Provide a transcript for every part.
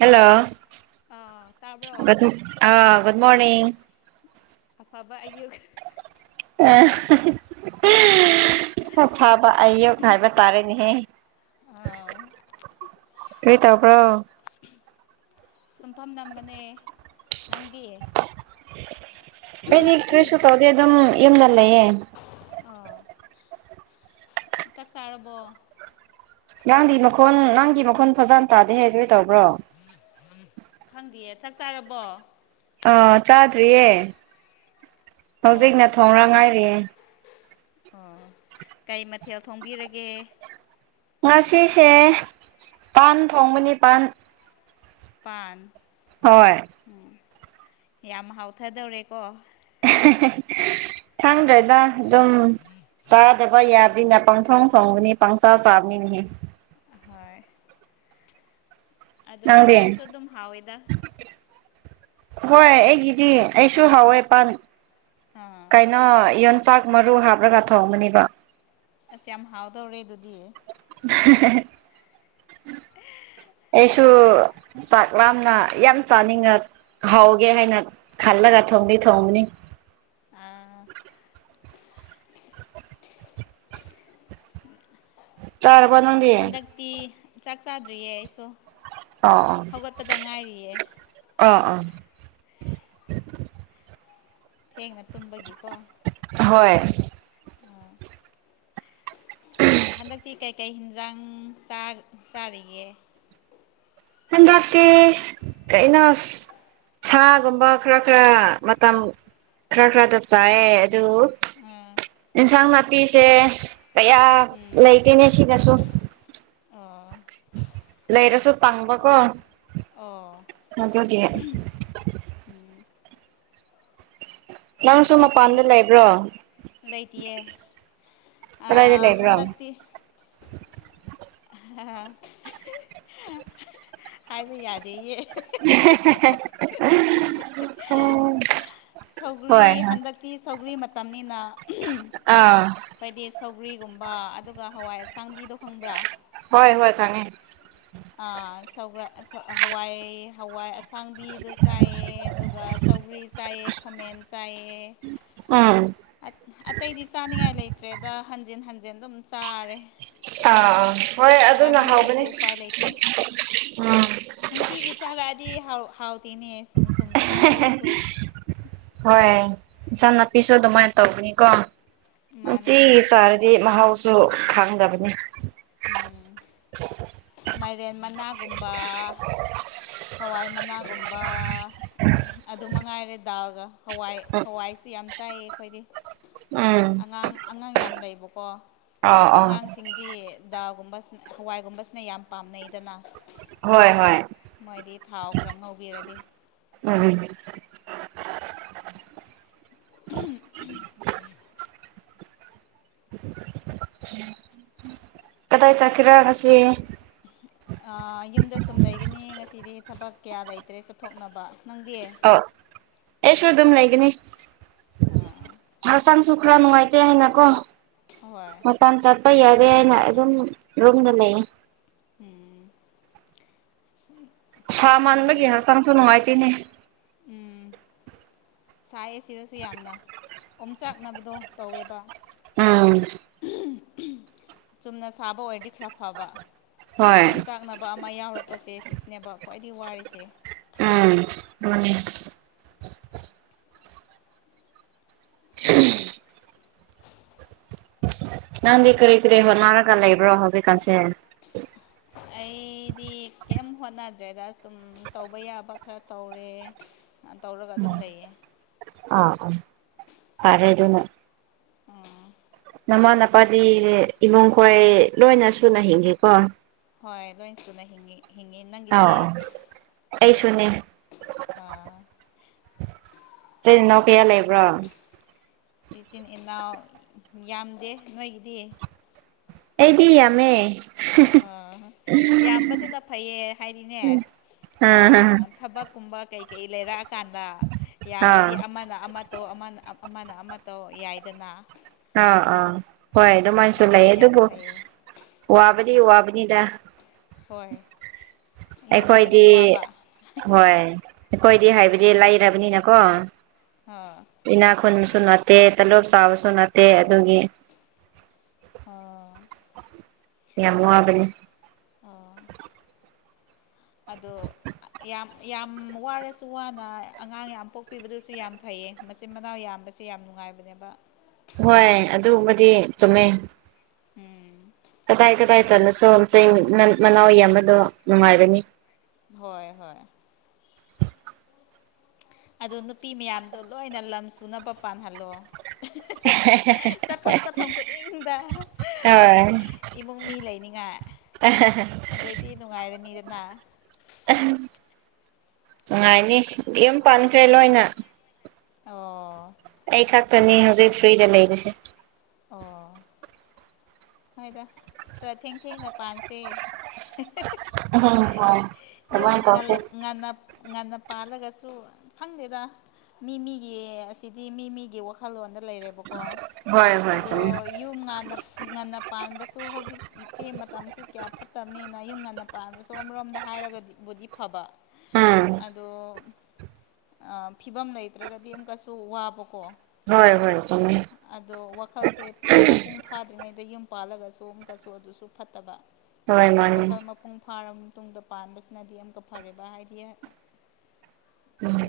hello ꯑꯥ ꯗ ꯇꯥꯕ꯭ꯔꯣ ꯑꯥ ꯨꯗ ꯃꯣꯅꯤꯡ ꯑ ꯑꯕ ꯑ ꯑ ꯑ ꯐꯥꯕ ꯑꯏꯦ ꯔꯕ ꯇꯥꯔꯦꯗꯤꯍꯦ ꯑꯥꯎ ꯀꯔꯤ ꯇꯧꯕ꯭ꯔꯣ ꯁꯨꯝ ꯐꯝꯃꯝꯕꯅꯦ ꯅꯪꯗꯤ ꯑꯩꯗꯤ ꯀꯔꯤꯁꯨ ꯇꯧꯗꯦ ꯑꯗꯨꯝ ꯌꯨꯝꯗ ꯂꯩꯌꯦ ꯑ ꯆꯥꯛ ꯆꯥꯔꯕꯣ ꯅꯥꯡꯒꯤ ꯃꯈꯣꯟꯜ ꯅꯪꯒꯤ ꯃꯈꯣꯟ ꯐꯖꯅ ꯇꯥꯗꯦꯍꯦ ꯀꯔꯤ ꯇꯧꯕ꯭ꯔꯣ ꯈꯪꯗꯦꯌꯦ ꯆꯥꯛ ꯆꯥꯔꯕꯣ ꯑꯥ ꯆꯥꯗ꯭ꯔꯤꯌꯦ ꯍꯧꯖꯤꯛꯅ ꯑꯣ ꯊꯣꯡꯅ ꯉꯥꯏꯔꯦ ꯑꯣ ꯀꯩ ꯃꯊꯦꯜ ꯊꯣꯡꯕꯤꯔꯒꯦ ꯉꯁꯤꯁꯦ ꯄꯥꯟ ꯊꯣꯡꯕꯅꯤ ꯄꯥꯟ ꯄꯥꯟ ꯍꯣꯏ ꯌꯥꯝ ꯍꯥꯎꯊꯗꯧꯔꯦꯀꯣ ꯈꯪꯗ꯭ꯔꯦꯗ ꯑꯗꯨꯝ ꯆꯥꯗꯕ ꯌꯥꯕꯅꯤꯅ ꯄꯪꯊꯣꯡ ꯊꯣꯡꯕꯅꯤ ꯄꯪꯆꯥ ꯆꯥꯕꯅꯤꯅꯦꯍꯦ ꯍꯣꯏ ꯑꯗꯣ ꯅꯪꯗꯤ ꯄꯥꯟꯁꯨ ꯑꯗꯨꯝ ꯍꯥꯎꯋꯦꯗ ꯍꯣꯏ ꯑꯩꯒꯤꯗꯤ ꯑꯩꯁꯨ ꯍꯥꯎꯋꯦ ꯄꯥꯟ ꯑꯥ ꯀꯩꯅꯣ ꯆꯥꯛ ꯃꯔꯨ ꯍꯥꯞꯂꯒ ꯊꯣꯡꯒꯅꯤꯕ ꯑꯁ ꯌꯥꯝ ꯍꯥꯎꯗꯧꯔꯦ ꯑꯗꯨꯗꯤ [inaudible] ꯑꯩꯁꯨ ꯆꯥꯛ ꯂꯥꯝꯅ ꯌꯥꯝ ꯆꯥꯅꯤꯡꯉ ꯍꯥꯎꯒꯦ ꯍꯥꯏꯅ ꯈꯜꯂꯒ ꯊꯣꯡꯗꯤ ꯊꯣꯡꯅꯤ ꯑꯥ ꯆꯥꯔꯕꯣ ꯅꯪꯗꯦ ꯍꯟꯗꯛꯇꯤ ꯆꯥꯛ ꯆꯥꯗ꯭ꯔꯤꯌꯦ ꯑꯩꯁꯨ ꯍꯧꯒꯠꯄꯗ ꯉꯥꯏꯔꯤꯌꯦ [inaudible] [inaudible] ꯊꯦꯡꯅ ꯇꯨꯝꯕꯒꯤꯀꯣ ꯍꯣꯏ ꯍꯟꯗꯛꯇꯤ ꯀꯩꯀꯩ ꯍꯤꯟꯖꯥꯡ ꯆꯥꯛ ꯆꯥꯔꯤꯒꯦ ꯍꯟꯗꯛꯇꯤ ꯀꯩꯅꯣ ꯁꯥꯒꯨꯝꯕ ꯈꯔ ꯈꯔ ꯃꯇꯝ ꯈꯔ ꯈꯔꯗ ꯆꯥꯏꯑꯦ ꯑꯗꯨ ꯑꯥ ꯑꯦꯟꯁꯥꯡ ꯅꯥꯄꯤꯁꯦ ꯀꯌꯥ ꯎꯝ ꯂꯩꯇꯦꯅꯦ ꯁꯤꯗꯁꯨ ꯑꯣ ꯂꯩꯔꯁꯨ ꯇꯥꯡꯕ ꯀꯣ ꯑꯣ ꯑꯗꯨꯒꯤ ꯅꯪꯁꯨ ꯑꯩꯈꯣꯏ ꯁꯣꯝ ꯃꯄꯥꯟꯗ ꯂꯩꯕ꯭ꯔꯣ ꯂꯩꯇꯤꯌꯦ ꯀꯗꯥꯏꯗ ꯑꯥ ꯂꯩꯕ꯭ꯔꯣ ꯍꯟꯗꯛꯇꯤ [inaudible] [unintelligible] ꯍꯥꯏꯕ ꯌꯥꯗꯦꯌꯦ [unintelligible] ꯎꯝ ꯍꯣꯏ ꯁꯧꯒ꯭ꯔꯤ ꯍꯣꯏ ꯍꯟꯗꯛꯇꯤ ꯁꯧꯒ꯭ꯔꯤ ꯃꯇꯝꯅꯤꯅ ꯑꯥ ꯑꯩꯈꯣꯏꯗꯤ ꯁꯧꯒ꯭ꯔꯤꯒꯨꯝꯕ ꯑꯗꯨꯒ ꯍꯋꯥꯏ ꯑꯁꯥꯡꯕꯤꯗꯣ ꯈꯪꯕ꯭ꯔꯥ ꯍꯣꯏ ꯍꯣꯏ ꯈꯪꯉꯦ ꯑꯥ ꯁꯧꯒꯔꯥꯏ ꯁꯥ ꯍꯋꯥꯏ ꯍꯋꯥꯏ ꯑꯁꯡꯕꯤꯗꯨ ꯆꯥꯏꯑ ꯑꯗꯨꯒ ꯁꯧꯒ꯭ꯔꯤ ꯆꯥꯏꯑ ꯈꯥꯃꯦꯟ ꯆꯥꯏꯑꯦ ꯎꯝ ꯑꯇꯩꯗꯤ ꯆꯥꯅꯤꯡꯉꯥꯏ ꯂꯩꯇ꯭ꯔꯦꯗ ꯍꯟꯖꯤꯟ ꯍꯟꯖꯤꯟ ꯑꯗꯨꯝ ꯆꯥꯔꯦ ꯑꯥ ꯑꯥ ꯆꯥꯅꯤꯡꯗ꯭ꯔꯁꯨ ꯎꯄꯥꯏ ꯂꯩꯇꯦ ꯎꯝ ꯅꯨꯡꯇꯤꯒꯤ ꯆꯥꯔꯛꯑꯗꯤ ꯍꯥꯎ ꯍꯥꯎ ꯇꯅꯤ ꯁꯨꯝ ꯁꯨꯝ ꯆꯃꯜꯂꯁꯨꯣ ꯍꯣꯏ ꯏꯟꯁꯥꯡ ꯅꯥꯄꯤꯁꯨ ꯑꯗꯨꯃꯥꯏꯅ ꯇꯧꯕꯅꯤꯀꯣ ꯃꯥꯅꯦ ꯅꯨꯡꯇꯤꯒꯤ ꯍꯣꯏ ꯆꯥꯔꯗꯤ ꯃꯍꯥꯎ ꯁꯨ ꯈꯪꯗꯕꯅꯤ ꯎꯝ ꯃꯥꯏꯔꯦꯟ ꯃꯅꯥꯒꯨꯝꯕ ꯍꯋꯥꯏ ꯃꯅꯥꯒꯨꯝꯕ ꯑꯗꯨ ꯃꯉꯥꯏꯔꯦ ꯗꯥꯜꯒ ꯍꯋꯥꯏ ꯍꯋꯥꯏꯁꯨ ꯌꯥꯝ ꯆꯥꯏꯌꯦ ꯑꯩꯈꯣꯏꯗꯤ ꯎꯝ ꯑꯉꯥꯡ ꯑꯉꯥꯡ ꯌꯥꯝ ꯂꯩꯕꯀꯣ ꯑꯣ ꯑꯣ ꯑꯉꯥꯡꯁꯤꯡꯗꯤ ꯗꯥꯜꯒꯨꯝꯕꯁꯤ ꯍꯋꯥꯏꯒꯨꯝꯕꯁꯤꯅ ꯌꯥꯝ ꯄꯥꯝꯅꯩꯗꯅ ꯍꯣꯏ ꯍꯣꯏ ꯃꯣꯏꯗꯤ ꯊꯥꯎ ꯈꯔ ꯉꯧꯕꯤꯔꯗꯤ ꯎꯝ [inaudible] ꯀꯗꯥꯏ ꯆꯠꯀꯔꯑꯦ ꯉꯥꯁꯤ ꯑꯥ ꯀꯌꯥ ꯂꯩ ꯅꯪꯗꯤ ꯑꯣ ꯑꯩꯁꯨ ꯑꯗꯨꯝ ꯂꯩꯒꯅꯤ ꯍꯛꯆꯥꯡꯁꯨ ꯈꯔ ꯅꯨꯡꯉꯥꯏꯇꯦ ꯍꯥꯏꯅ ꯀꯣ ꯍꯣꯏ ꯃꯄꯥꯟ ꯆꯠꯄ ꯌꯥꯗꯦ ꯍꯥꯏꯅ ꯑꯗꯨꯝ ꯔꯨꯝꯗ ꯂꯩꯌꯦ ꯎꯝ [inaudible] ꯁꯥ ꯃꯟꯥꯅꯕꯒꯤ ꯍꯛꯆꯥꯡꯁꯨ ꯅꯨꯡꯉꯥꯏꯇꯦꯅꯦ ꯎꯝ ꯁꯥꯏꯌꯦ ꯁꯤꯗꯁꯨ ꯌꯥꯝꯅ ꯑꯣꯝꯆꯥꯛꯅꯕꯗꯣ ꯇꯧꯋꯦꯕ ꯎꯝ ꯆꯨꯝꯅ ꯁꯥꯕ ꯑꯣꯏꯔꯗꯤ ꯈꯔ ꯐꯕ ꯍꯣꯏ ꯑꯣꯝ ꯆꯥꯛꯅꯕ ꯑꯃ ꯌꯥꯎꯔꯛꯄꯁꯦ ꯁꯤꯁꯤꯅꯦꯕ ꯈ꯭ꯋꯥꯏꯗꯒꯤ ꯋꯥꯔꯤꯁꯦ ꯎꯝ ꯃꯅꯤ ꯎꯝ [unintelligible] ꯅꯪꯗꯤ ꯀꯔꯤ ꯀꯔꯤ ꯍꯣꯠꯅꯔꯒ ꯂꯩꯕ꯭ꯔꯣ ꯍꯧꯖꯤꯛꯀꯥꯟꯁꯦ ꯑꯩꯗꯤ ꯀꯩꯝ ꯍꯣꯠꯅꯗ꯭ꯔꯦꯗ ꯁꯨꯝ ꯇꯧꯕ ꯌꯥꯕ ꯈꯔ ꯇꯧꯔꯦ ꯇꯧꯔꯒ ꯑꯗꯨꯝ ꯂꯩꯌꯦ ꯑ ꯐꯔꯩꯑꯗꯨꯅ ꯎꯝ ꯅꯃꯥ ꯅꯄꯥꯗꯤ ꯏꯃꯨꯡꯈꯣꯏ ꯂꯣꯏꯅ ꯁꯨꯅ ꯍꯤꯡꯒꯦꯀꯣ ꯍꯣꯏ ꯂꯣꯏꯅ ꯁꯨꯅ ꯍꯤꯡꯉꯤ ꯍꯤꯡꯉꯤ ꯅꯪꯒꯤꯗꯤ ꯑꯥꯎ ꯑꯩꯁꯨꯅꯦ ꯏꯆꯤꯟ ꯏꯅꯥꯎ ꯀꯌꯥ ꯂꯩꯕ꯭ꯔꯣ ꯏꯆꯤꯟ ꯏꯅꯥꯎ ꯌꯥꯝꯗꯦ ꯅꯣꯏꯒꯤꯗꯤ ꯑꯦꯗꯤ ꯌꯃꯃꯦ ꯑ ꯌꯥꯝꯕꯗꯨꯅ ꯐꯩꯌꯦ ꯍꯥꯏꯗꯤꯅꯦ ꯑꯥ ꯊꯕꯛꯀꯨꯝꯕ ꯀꯩꯀꯩ ꯂꯩꯔꯛꯑꯀꯥꯟꯗ ꯏꯌꯥꯝꯕꯗꯤ ꯑꯃꯅ ꯑꯃ ꯑꯧ ꯑꯃꯅ ꯑꯃꯅ ꯑꯃꯠꯇꯧ ꯌꯥꯏꯗꯅ ꯑꯥ ꯑꯥ ꯍꯣꯏ ꯑꯗꯨꯃꯥꯏꯁꯨ ꯂꯩ ꯌꯥꯝ ꯑꯗꯨꯕꯨ ꯐꯩꯌꯦ ꯋꯥꯕꯗꯤ ꯑꯗꯨꯒꯤ ꯋ꯭ꯕꯅꯤꯗ ꯍꯣꯏ ꯌꯣꯛꯄꯗꯗꯤ ꯑꯩꯈꯣꯏꯗꯤ ꯋꯥꯕ ꯍꯣꯏ ꯑꯩꯈꯣꯏꯗꯤ ꯍꯥꯏꯕꯗꯤ ꯂꯩꯔꯕꯅꯤꯅꯀꯣ ꯑꯥ ꯏꯅꯥ ꯈꯨꯟ ꯅꯠꯇꯦ ꯇꯂꯣꯞ ꯆꯥꯕꯁꯨ ꯅꯠꯇꯦ ꯑꯗꯨꯒꯤ ꯑꯣ ꯌꯥꯝ ꯋꯥꯕꯅꯦ ꯑꯗꯣ ꯌꯥꯝ ꯌꯥꯝ ꯋꯥꯔꯁꯨ ꯋꯥꯅ ꯑꯉꯥꯡ ꯌꯥꯝ ꯄꯣꯛꯄꯤꯕꯗꯨꯁꯨ ꯌꯥꯝ ꯐꯩꯌꯦ ꯃꯆꯤꯟ ꯃꯅꯥꯎ ꯌꯥꯝ ꯌꯥꯝꯕꯁꯦ ꯌꯥꯝ ꯅꯨꯡꯉꯥꯏꯕꯅꯦꯕ ꯍꯣꯏ ꯑꯗꯨꯕꯗꯤ ꯆꯨꯝꯃꯦ ꯎꯝ ꯀꯗꯥꯏ ꯀꯗꯥꯏ ꯆꯠꯂꯁꯨ ꯆꯩ ꯃꯅꯥꯎ ꯌꯦꯕꯗꯣ ꯅꯨꯡꯉꯥꯏꯕꯅꯤ ꯍꯣꯏ ꯍꯣꯏ ꯑꯣ ꯅꯨꯄꯤ ꯃꯌꯥꯝꯗꯣ ꯂꯣꯏꯅ ꯂꯝ ꯁꯨꯅꯕ ꯄꯥꯟꯍꯜꯂꯣ ꯍ ꯆꯠꯐꯝ ꯆꯠꯐꯝ ꯈꯨꯗꯤꯡꯗ ꯍꯣꯏ ꯏꯃꯨꯡ ꯃꯤ ꯂꯩꯅꯤꯡꯉꯥꯏ ꯑꯗꯩꯗꯤꯤ ꯅꯅꯨꯡꯉꯥꯏꯔꯅꯤꯔꯅ ꯅꯨꯡꯉꯥꯏꯅꯤ ꯌ ꯄꯥꯟꯈ꯭ꯔꯦ ꯂꯣꯏꯅ ꯑꯣ ꯑꯩ ꯈꯛꯇꯅꯤ ꯍꯧꯖꯤꯛ ꯐ꯭ꯔꯤꯗ ꯂꯩꯕꯁꯦ ꯑꯣ ꯍꯥꯏꯗ ꯈꯔ ꯊꯦꯡ ꯊꯦꯡꯅ ꯄꯥꯟꯁꯦ ꯎꯝ ꯍꯣꯏ ꯌꯨꯝ ꯑꯗꯨꯃꯥꯏꯅ ꯉ ꯇꯧꯁꯦ ꯉ ꯉ ꯄꯥꯜꯂꯒꯁꯨ ꯈꯪꯗꯦꯗ ꯃꯤ ꯃꯤꯒꯤ ꯑꯁꯤꯗꯤ ꯃꯤ ꯃꯤꯒꯤ ꯋꯥꯈꯜꯂꯣꯟꯗ ꯂꯩꯔꯦꯕꯀꯣ ꯍꯣꯏ ꯍꯣꯏ ꯆꯨꯝꯃꯦ ꯑꯗꯣ ꯌꯨꯝ ꯉꯟꯅ ꯄꯥꯟꯕꯁꯨ ꯍꯧꯖꯤꯤ ꯃꯇꯝꯁꯨ ꯀꯌꯥ ꯐꯠꯇꯕꯅꯤꯅ ꯌꯨꯝ ꯉꯟꯅ ꯄꯥꯟꯕꯁꯨ ꯑꯃꯔꯣꯝꯗ ꯍꯥꯏꯔꯒꯗꯤꯕꯨꯗꯤ ꯐꯕ ꯎꯝ ꯑꯗꯣ ꯐꯤꯕꯝ ꯂꯩꯇ꯭ꯔꯒꯗꯤ ꯑꯃꯨꯛꯀꯁꯨ ꯋꯥꯕꯀꯣ ꯍꯣꯏ ꯍꯣꯏ ꯆꯉꯃꯦ ꯐꯛꯁꯦ ꯄꯨꯔꯥ ꯃꯄꯨꯡ ꯐꯥꯗ꯭ꯔꯤꯉꯩꯗ ꯌꯨꯝ ꯄꯥꯜꯂꯒꯁꯨ ꯑꯃꯨꯛꯀꯁꯨ ꯑꯗꯨꯁꯨ ꯐꯠꯇꯕ ꯍꯣꯏ ꯃꯥꯅꯤ ꯋꯥꯈꯜ ꯃꯄꯨꯡ ꯐꯥꯔꯝ ꯇꯨꯡꯗ ꯄꯥꯟꯕꯁꯤꯅꯗꯤ ꯑꯃꯀ ꯐꯔꯦꯕ ꯍꯥꯏꯗꯤ ꯎꯝ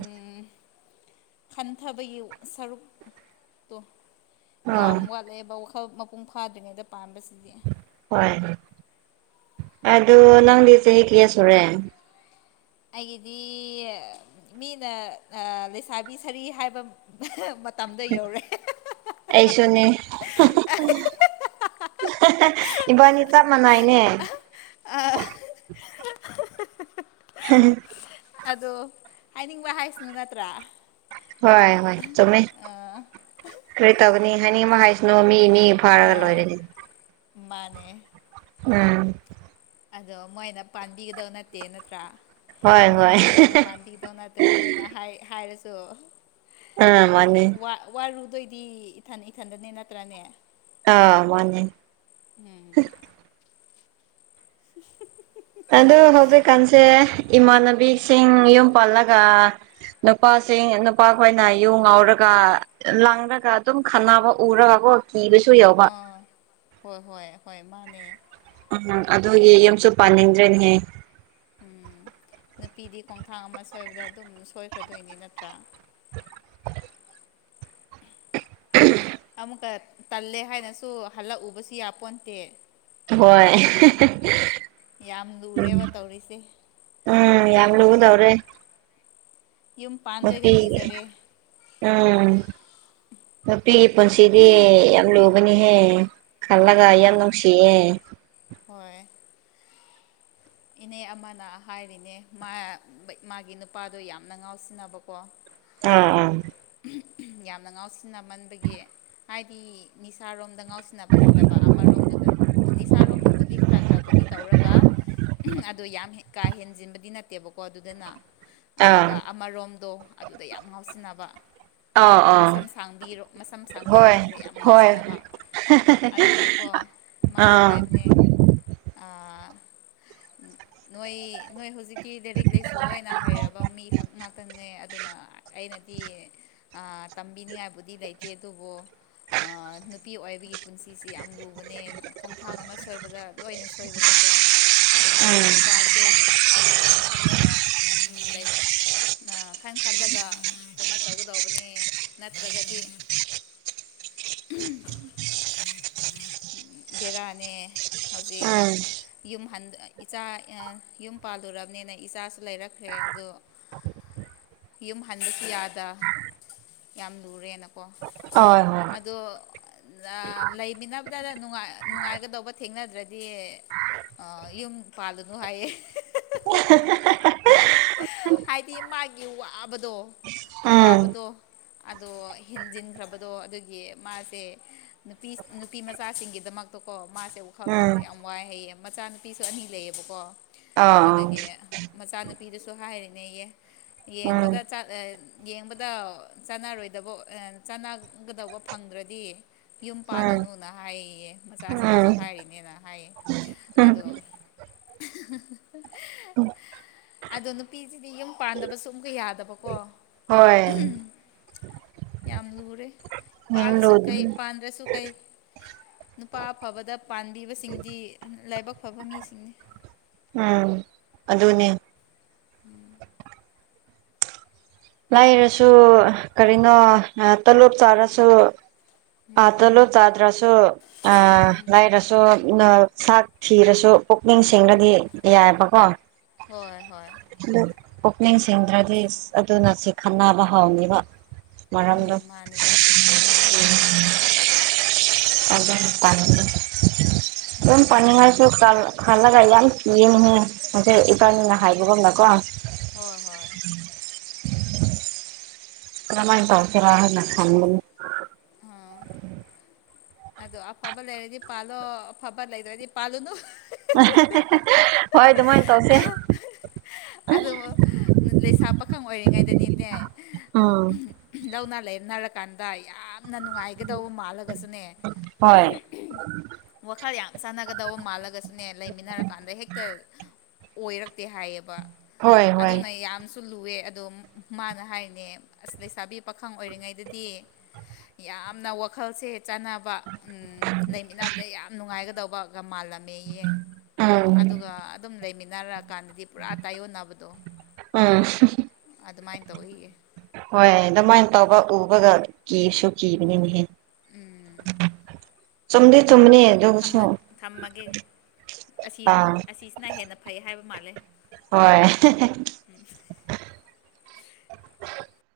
ꯈꯟꯊꯕꯌꯨ ꯁꯔꯨꯛꯇꯣ ꯌꯥꯝ ꯑꯥ ꯋꯥꯠꯂꯛꯑꯦꯕ ꯋꯥꯈꯜ ꯃꯄꯨꯡ ꯐꯥꯗ꯭ꯔꯤꯉꯩꯗ ꯄꯥꯟꯕꯥꯕꯁꯤꯅ ꯍꯣꯏ ꯑꯗꯨ ꯅꯪꯗꯤ ꯆꯍꯤ ꯀꯌꯥ ꯁꯨꯔꯦ ꯑꯩꯒꯤꯗꯤ ꯃꯤꯅ ꯂꯩꯁꯥꯕꯤ ꯁꯔꯤ ꯍꯥꯏꯕ ꯃꯇꯝꯗ ꯌꯧꯔꯦ ꯑꯩꯁꯨꯅꯤ ꯏꯕꯥꯅꯤ ꯆꯞ ꯃꯥꯟꯅꯏꯅꯦ ꯍꯝ ꯑꯗꯣ ꯍꯥꯏꯅꯤꯡꯕ ꯍꯥꯏꯁꯅꯨ ꯅꯠꯇ꯭ꯔꯥ ꯍꯣꯏ ꯍꯣꯏ ꯆꯃꯦ ꯀꯔꯤ ꯇꯧꯒꯅꯤ ꯍꯥꯏꯅꯤꯡ ꯃꯍ ꯍꯥꯏꯁꯅꯨ ꯃꯤ ꯃꯤ ꯐꯥꯔꯒ ꯑꯥ ꯂꯣꯏꯔꯅꯤ ꯃꯥꯅꯦ ꯎꯝ ꯑꯗꯣ ꯃꯣꯏꯅ ꯄꯥꯟꯕꯤꯒꯗꯧ ꯅꯠꯇꯦ ꯅꯠꯇ꯭ꯔꯥ ꯍꯣꯏ ꯍꯣꯏ ꯏꯃꯨꯡꯗꯣ ꯃꯣꯏꯅ ꯄꯥꯟꯝꯕꯤꯗꯧ ꯅꯠꯇ꯭ꯔꯦ ꯃꯣꯏꯅ ꯍꯥꯏꯔꯁꯨ ꯑꯥ ꯃꯥꯅꯦꯅꯦ ꯑꯗꯨꯑꯣꯏꯗꯤ ꯏꯊꯟ ꯏꯊꯟꯗꯅꯦ ꯅꯠꯇ꯭ꯔꯅꯦ ꯑꯥ ꯃꯥꯅꯦꯦ ꯎꯝ [inaudible] ꯑꯗꯨ ꯍꯧꯖꯤꯛꯀꯥꯟꯁꯦ ꯏꯃꯥꯟꯅꯕꯤꯁꯤꯡ ꯌꯨꯝ ꯄꯜꯂꯒ ꯅꯨꯄꯥꯁꯤꯡ ꯅꯨꯄꯥꯈꯣꯏꯅ ꯌꯨ ꯉꯥꯎꯔꯒ ꯂꯥꯡꯔꯒ ꯑꯗꯨꯝ ꯈꯅꯕ ꯎꯔꯒꯀꯣ ꯀꯤꯕꯁꯨ ꯌꯧꯕ ꯑꯥ ꯍꯣꯏ ꯍꯣꯏ ꯍꯣꯏ ꯃꯥꯅꯦ ꯎꯝ ꯑꯗꯨꯒꯤ ꯌꯨꯝꯁꯨ ꯄꯥꯅꯤꯡꯗ꯭ꯔꯦꯅꯦꯍꯦ ꯎꯝ ꯅꯨꯄꯤꯗꯤ ꯈꯣꯡꯊꯥꯡ ꯑꯃ ꯁꯣꯏꯕꯗ ꯑꯗꯨꯝ ꯁꯣꯏꯈ꯭ꯔꯗꯣꯏꯅꯦ ꯅꯠꯇ꯭ꯔꯥ ꯍ [inaudible] ꯑꯃꯨꯛꯀ ꯇꯜꯂꯦ ꯍꯥꯏꯅꯁꯨ ꯍꯜꯂꯛꯎꯕꯁꯨ ꯌꯥ ꯄꯣꯟꯇꯦ ꯍꯣꯏ ꯌꯥꯝ ꯎꯝ ꯂꯨꯔꯦꯕ ꯇꯧꯔꯤꯁꯦ ꯌꯥꯝ ꯌꯥꯝ ꯂ ꯎꯗꯋꯥ꯭ꯔꯦ ꯌꯨꯝ ꯃ ꯄꯥꯟꯗꯣꯏꯒ ꯀꯤꯖꯔꯦ ꯎꯝ ꯅꯨꯄꯤꯒꯤ ꯄꯨꯟꯁꯤꯗꯤ ꯌꯥꯝ ꯂꯨꯕꯅꯤꯍꯦ ꯈꯜꯂꯒ ꯍꯣꯏ ꯌꯥꯝ ꯅꯨꯡꯁꯤꯑꯦ ꯍꯣꯏ ꯏꯅꯦ ꯑꯃꯅ ꯍꯥꯏꯔꯤꯅꯦ ꯃꯥꯒꯤ ꯅꯨꯄꯥꯗꯣ ꯌꯥꯝꯅ ꯉꯥꯎꯁꯤꯟꯅꯕꯀꯣ ꯑꯥ ꯑꯥ ꯌꯥꯝꯅ ꯉꯥꯎꯁꯤꯟꯅꯃꯟꯕꯒꯤ ꯍꯥꯏꯗꯤ ꯅꯤꯁꯥꯔꯣꯝ ꯗ ꯉꯥꯎꯁꯤꯟꯅꯕ ꯅꯠꯇꯕ ꯑꯃꯔꯣꯝꯗꯨꯗ ꯅꯤꯁꯥꯔꯣꯝꯗꯕꯨꯗꯤ ꯈꯔ ꯈꯔꯕꯨꯗꯤ ꯇꯧꯔꯒ ꯑꯗꯣ ꯌꯥꯝ ꯀꯥ ꯍꯦꯟꯖꯤꯟꯕꯗꯤ ꯅꯠꯇꯦꯕꯀꯣ ꯑꯗꯨꯗꯅ ꯑꯥ ꯑꯗꯨꯒ ꯑꯃꯔꯣꯝꯗꯣ ꯑꯗꯨꯗ ꯌꯥꯝ ꯉꯥꯎꯁꯤꯟꯅꯕ ꯑꯥ ꯑꯥ ꯑꯥ ꯃꯁꯝ ꯁꯥꯡꯕꯤꯔꯣ ꯃꯁꯝ ꯁꯥꯡꯕꯤꯔꯣꯝ ꯍꯣꯏ ꯃꯁꯤꯗ ꯌꯥꯝ ꯍꯣꯏ ꯉꯥꯎꯁꯤꯟꯅꯕ ꯑꯗꯨꯒꯤꯀꯣ ꯃꯥꯅ ꯑꯥ ꯍꯥꯏꯕꯅꯦ [inaudible] ꯅꯣꯏ ꯅꯣꯏ ꯍꯧꯖꯤꯛ ꯤ ꯂꯥꯏꯔꯤꯛ ꯂꯥꯏꯁꯨ ꯂꯣꯏꯅ ꯍꯩꯔꯕ ꯃꯤꯈꯛ ꯉꯥꯛꯇꯅꯤꯅꯦ ꯑꯗꯨꯅ ꯑꯩꯅꯗꯤ ꯇꯝꯕꯤꯅꯤꯡꯉꯥꯏꯕꯨꯗꯤ ꯂꯩꯇꯦ ꯑꯗꯨꯕꯨ ꯅꯨꯄꯤ ꯑꯣꯏꯕꯒꯤ ꯄꯨꯟꯁꯤꯁꯤ ꯌꯥꯝ ꯂꯨꯕꯅꯦ ꯈꯣꯡꯊꯥꯡ ꯑꯃ ꯁꯣꯏꯕꯗ ꯂꯣꯏꯅ ꯁꯣꯏꯕꯅꯦꯀꯣꯅ ꯑꯗꯣ ꯎꯝ ꯅꯨꯄꯥꯁꯦ ꯈꯟ ꯈꯜꯂꯒ ꯂꯩ ꯑ ꯈꯟ ꯈꯜꯂꯒ ꯎꯝ ꯀꯃꯥꯏꯅ ꯇꯧꯒꯗꯧꯕ ꯅꯤ ꯅꯠꯇ꯭ꯔꯒꯗꯤ ꯕꯦꯔꯥꯅꯦ ꯍꯧꯖꯤꯛ ꯎꯝ ꯌꯨꯝ ꯏꯆꯥ ꯌꯨꯝ ꯄꯥꯜꯗꯣꯔꯕꯅꯤꯅ ꯏꯆꯥꯁꯨ ꯂꯩꯔꯛꯈ꯭ꯔꯦ ꯑꯗꯣ ꯑꯣ ꯌꯨꯝ ꯍꯟꯗꯁꯨ ꯌꯥꯗ ꯌꯥꯝ ꯂꯨꯔꯦꯅꯀꯣ ꯍꯣꯏ ꯍꯣꯏ ꯑꯗꯣ ꯂꯩꯃꯤꯟꯅꯕꯗ ꯅꯨꯡꯉꯥꯏꯒꯗꯧꯕ ꯊꯦꯡꯅꯗ꯭ꯔꯗꯤ ꯑ ꯌꯨꯝ ꯄꯥꯜꯂꯨꯅꯨ ꯍꯥꯏꯌꯦꯦ ꯍ ꯍꯥꯏꯗꯤ ꯃꯥꯒꯤ ꯋꯥꯕꯗꯣ ꯎꯝ ꯋꯥꯕꯗꯣ [unintelligible] ꯑꯗꯣ ꯍꯦꯟꯖꯤꯟꯈ꯭ꯔꯕꯗꯣ ꯑꯗꯨꯒꯤ ꯃꯥꯁꯦ ꯅꯨꯄꯤ ꯅꯨꯄꯤꯃꯆꯥꯁꯤꯡꯒꯤꯗꯃꯛꯇꯀꯣ ꯀ ꯃꯥꯁꯦꯕꯨꯈꯜ ꯎꯝ ꯈꯟꯕꯗ ꯌꯥꯝ ꯋꯥꯏ ꯍꯩꯌꯦ ꯃꯆꯥꯅꯨꯄꯤꯁꯨ ꯑꯅꯤ ꯂꯩꯌꯦꯕꯀꯣ ꯑꯥ ꯑꯥ ꯑꯗꯒꯤ ꯃꯆꯥꯅꯨꯄꯤꯗꯨꯁꯨ ꯍꯥꯏꯔꯤꯅꯦꯌꯦ ꯌꯦꯡꯕꯗ ꯌꯦꯡꯕꯗ ꯆꯥꯟꯅꯔꯣꯏꯗꯕ ꯆꯥꯟꯅꯒꯗꯧꯕ ꯐꯪꯗ꯭ꯔꯗꯤ ꯌꯨꯝ ꯎꯝ ꯄꯥꯜꯂꯨꯅꯨꯅ ꯍꯥꯏꯌꯦ ꯃꯆꯥꯁꯤꯡꯗꯁꯨ ꯎꯝ ꯍꯥꯏꯔꯤꯅꯦꯅ ꯍꯥꯏꯌꯦ ꯎꯝ ꯑꯗꯣ [unintelligible] ꯑꯗꯣ ꯅꯨꯄꯤꯁꯤꯗꯤ ꯌꯨꯝ ꯄꯥꯟꯗꯕꯁꯨ ꯑꯨꯛꯀ ꯌꯥꯗꯕꯀꯣ ꯍꯣꯏ ꯌꯥꯝ ꯂꯔꯦ ꯄꯥꯜꯁꯨ ꯀꯩ ꯄꯥꯟꯗ꯭ꯔꯁꯨ ꯀꯥꯏ ꯅꯨꯄꯥ ꯐꯕꯗ ꯄꯥꯟꯕꯤꯕꯁꯤꯡꯗꯤ ꯂꯥꯏꯕꯛ ꯐꯕ ꯃꯤꯁꯤꯡꯅꯤ ꯎꯝ ꯑꯗꯨꯗꯅ ꯎꯝ ꯂꯥꯏꯔꯁꯨ ꯀꯔꯤꯅꯣ ꯇꯂꯣꯞ ꯆꯥꯔꯁꯨ ꯄꯥꯇꯂꯨ ꯇꯥꯗ꯭ꯔꯁꯨ ꯑ ꯎꯝ ꯂꯏ ꯔꯁꯨꯣ ꯅ ꯆꯥꯛ ꯊꯤꯔꯁꯨ ꯄꯨꯛꯅꯤꯡꯁꯤꯡꯂꯗꯤ ꯌꯥꯏꯑꯕꯀꯣ ꯍꯣꯏ ꯍꯣꯏ ꯄꯨꯛꯅꯤꯡꯁꯤꯡꯗ꯭ꯔꯗꯤ ꯑꯗꯨꯅ ꯁꯤ ꯈꯟꯅꯕ ꯍꯧꯥꯎꯅꯤꯕ ꯃꯔꯥꯡꯗ ꯎꯝ ꯃꯥꯅꯦ ꯎꯝ ꯄ ꯑꯗꯨꯝ ꯄ ꯉꯥꯏꯁꯨ ꯀ ꯍꯜꯂꯒꯥꯏ ꯌꯥ ꯀ ꯅꯍ ꯑ ꯏꯀꯅꯤ ꯅ ꯑꯥ ꯍꯥꯏꯕꯕ ꯃꯅꯥꯀ ꯍꯣꯏ ꯍꯣꯏ ꯏꯃꯥꯏ ꯇꯧꯔꯅ ꯈꯅꯤ ꯑꯗ ꯑ ꯐꯕꯜꯗꯤ ꯄꯜꯣ ꯐꯕꯜ ꯂꯩꯣꯗꯤ ꯄꯥꯜꯅ ꯍꯣꯏ ꯑꯗꯨ ꯃꯅ ꯇꯧꯁꯦ ꯑꯗꯨ ꯂꯩꯁꯥ ꯄꯥꯈꯪ ꯑꯣꯏꯔꯤꯉꯩꯗꯅꯤꯅꯦ ꯎꯝ ꯂꯧꯅ ꯂꯩ ꯈꯟꯅꯔꯀꯥꯟꯗ ꯌꯥꯝꯅ ꯅꯨꯡꯉꯥꯏꯒꯗꯧꯕ ꯃꯥꯜꯂꯒꯁꯨꯅꯦ ꯍꯣꯏ ꯋꯥꯈꯜ ꯌꯥꯝ ꯆꯥꯟꯅꯒꯗꯕ ꯃꯥꯜꯂꯒꯁꯨꯅꯦ ꯂꯩꯃꯤꯟꯅꯔ ꯀꯥꯟꯗ ꯍꯦꯛꯇ ꯑꯣꯏꯔꯛꯇꯦ ꯍꯥꯏꯌꯦꯕ ꯍꯣꯏ ꯍꯣꯏ ꯆꯨꯜꯂꯨꯑꯦ ꯑꯗꯣ ꯃꯥꯅ ꯍꯥꯏꯔꯤꯅꯦ ꯑꯁ ꯂꯩꯁꯥꯕꯤ ꯄꯥꯈꯪ ꯑꯣꯏꯔꯤꯉꯩꯗꯗꯤ ꯌꯥꯝꯅ ꯋꯥꯈꯜꯁꯦ ꯆꯥꯟꯅꯕ ꯎ ꯂꯩꯃꯤꯟꯅꯕꯗ ꯌꯥꯝ ꯅꯨꯡꯉꯥꯏꯒꯗꯧꯕ ꯒ ꯃꯥꯜꯂꯝꯃꯦꯌꯦ ꯎꯝ ꯑꯗꯨꯒ ꯑꯗꯨꯝ ꯂꯩꯃꯤꯟꯅꯔ ꯀꯥꯟꯗꯗꯤ ꯄꯨꯔꯥ ꯇꯥꯏꯌꯣꯟꯅꯕꯗꯣ ꯎꯝ ꯑꯗꯨꯃꯥꯏꯅ ꯇꯧꯋꯌꯦ ꯍꯣꯏ ꯑꯗꯨꯃꯥꯏꯅ ꯇꯧꯕ ꯎꯕꯒ ꯀꯤꯁꯨ ꯀꯤꯕꯅꯤꯅꯦꯍꯦ ꯆꯨꯝꯗꯤ ꯆꯨꯝꯕꯅꯤ ꯑꯗꯨꯁꯨ ꯊꯝꯃꯒꯦ ꯑꯁꯤ ꯑꯥ ꯑꯁꯤꯁꯤꯅ ꯍꯦꯟꯅ ꯐꯩ ꯍꯥꯏꯕ ꯃꯥꯜꯂꯦ ꯍꯣꯏꯣꯏ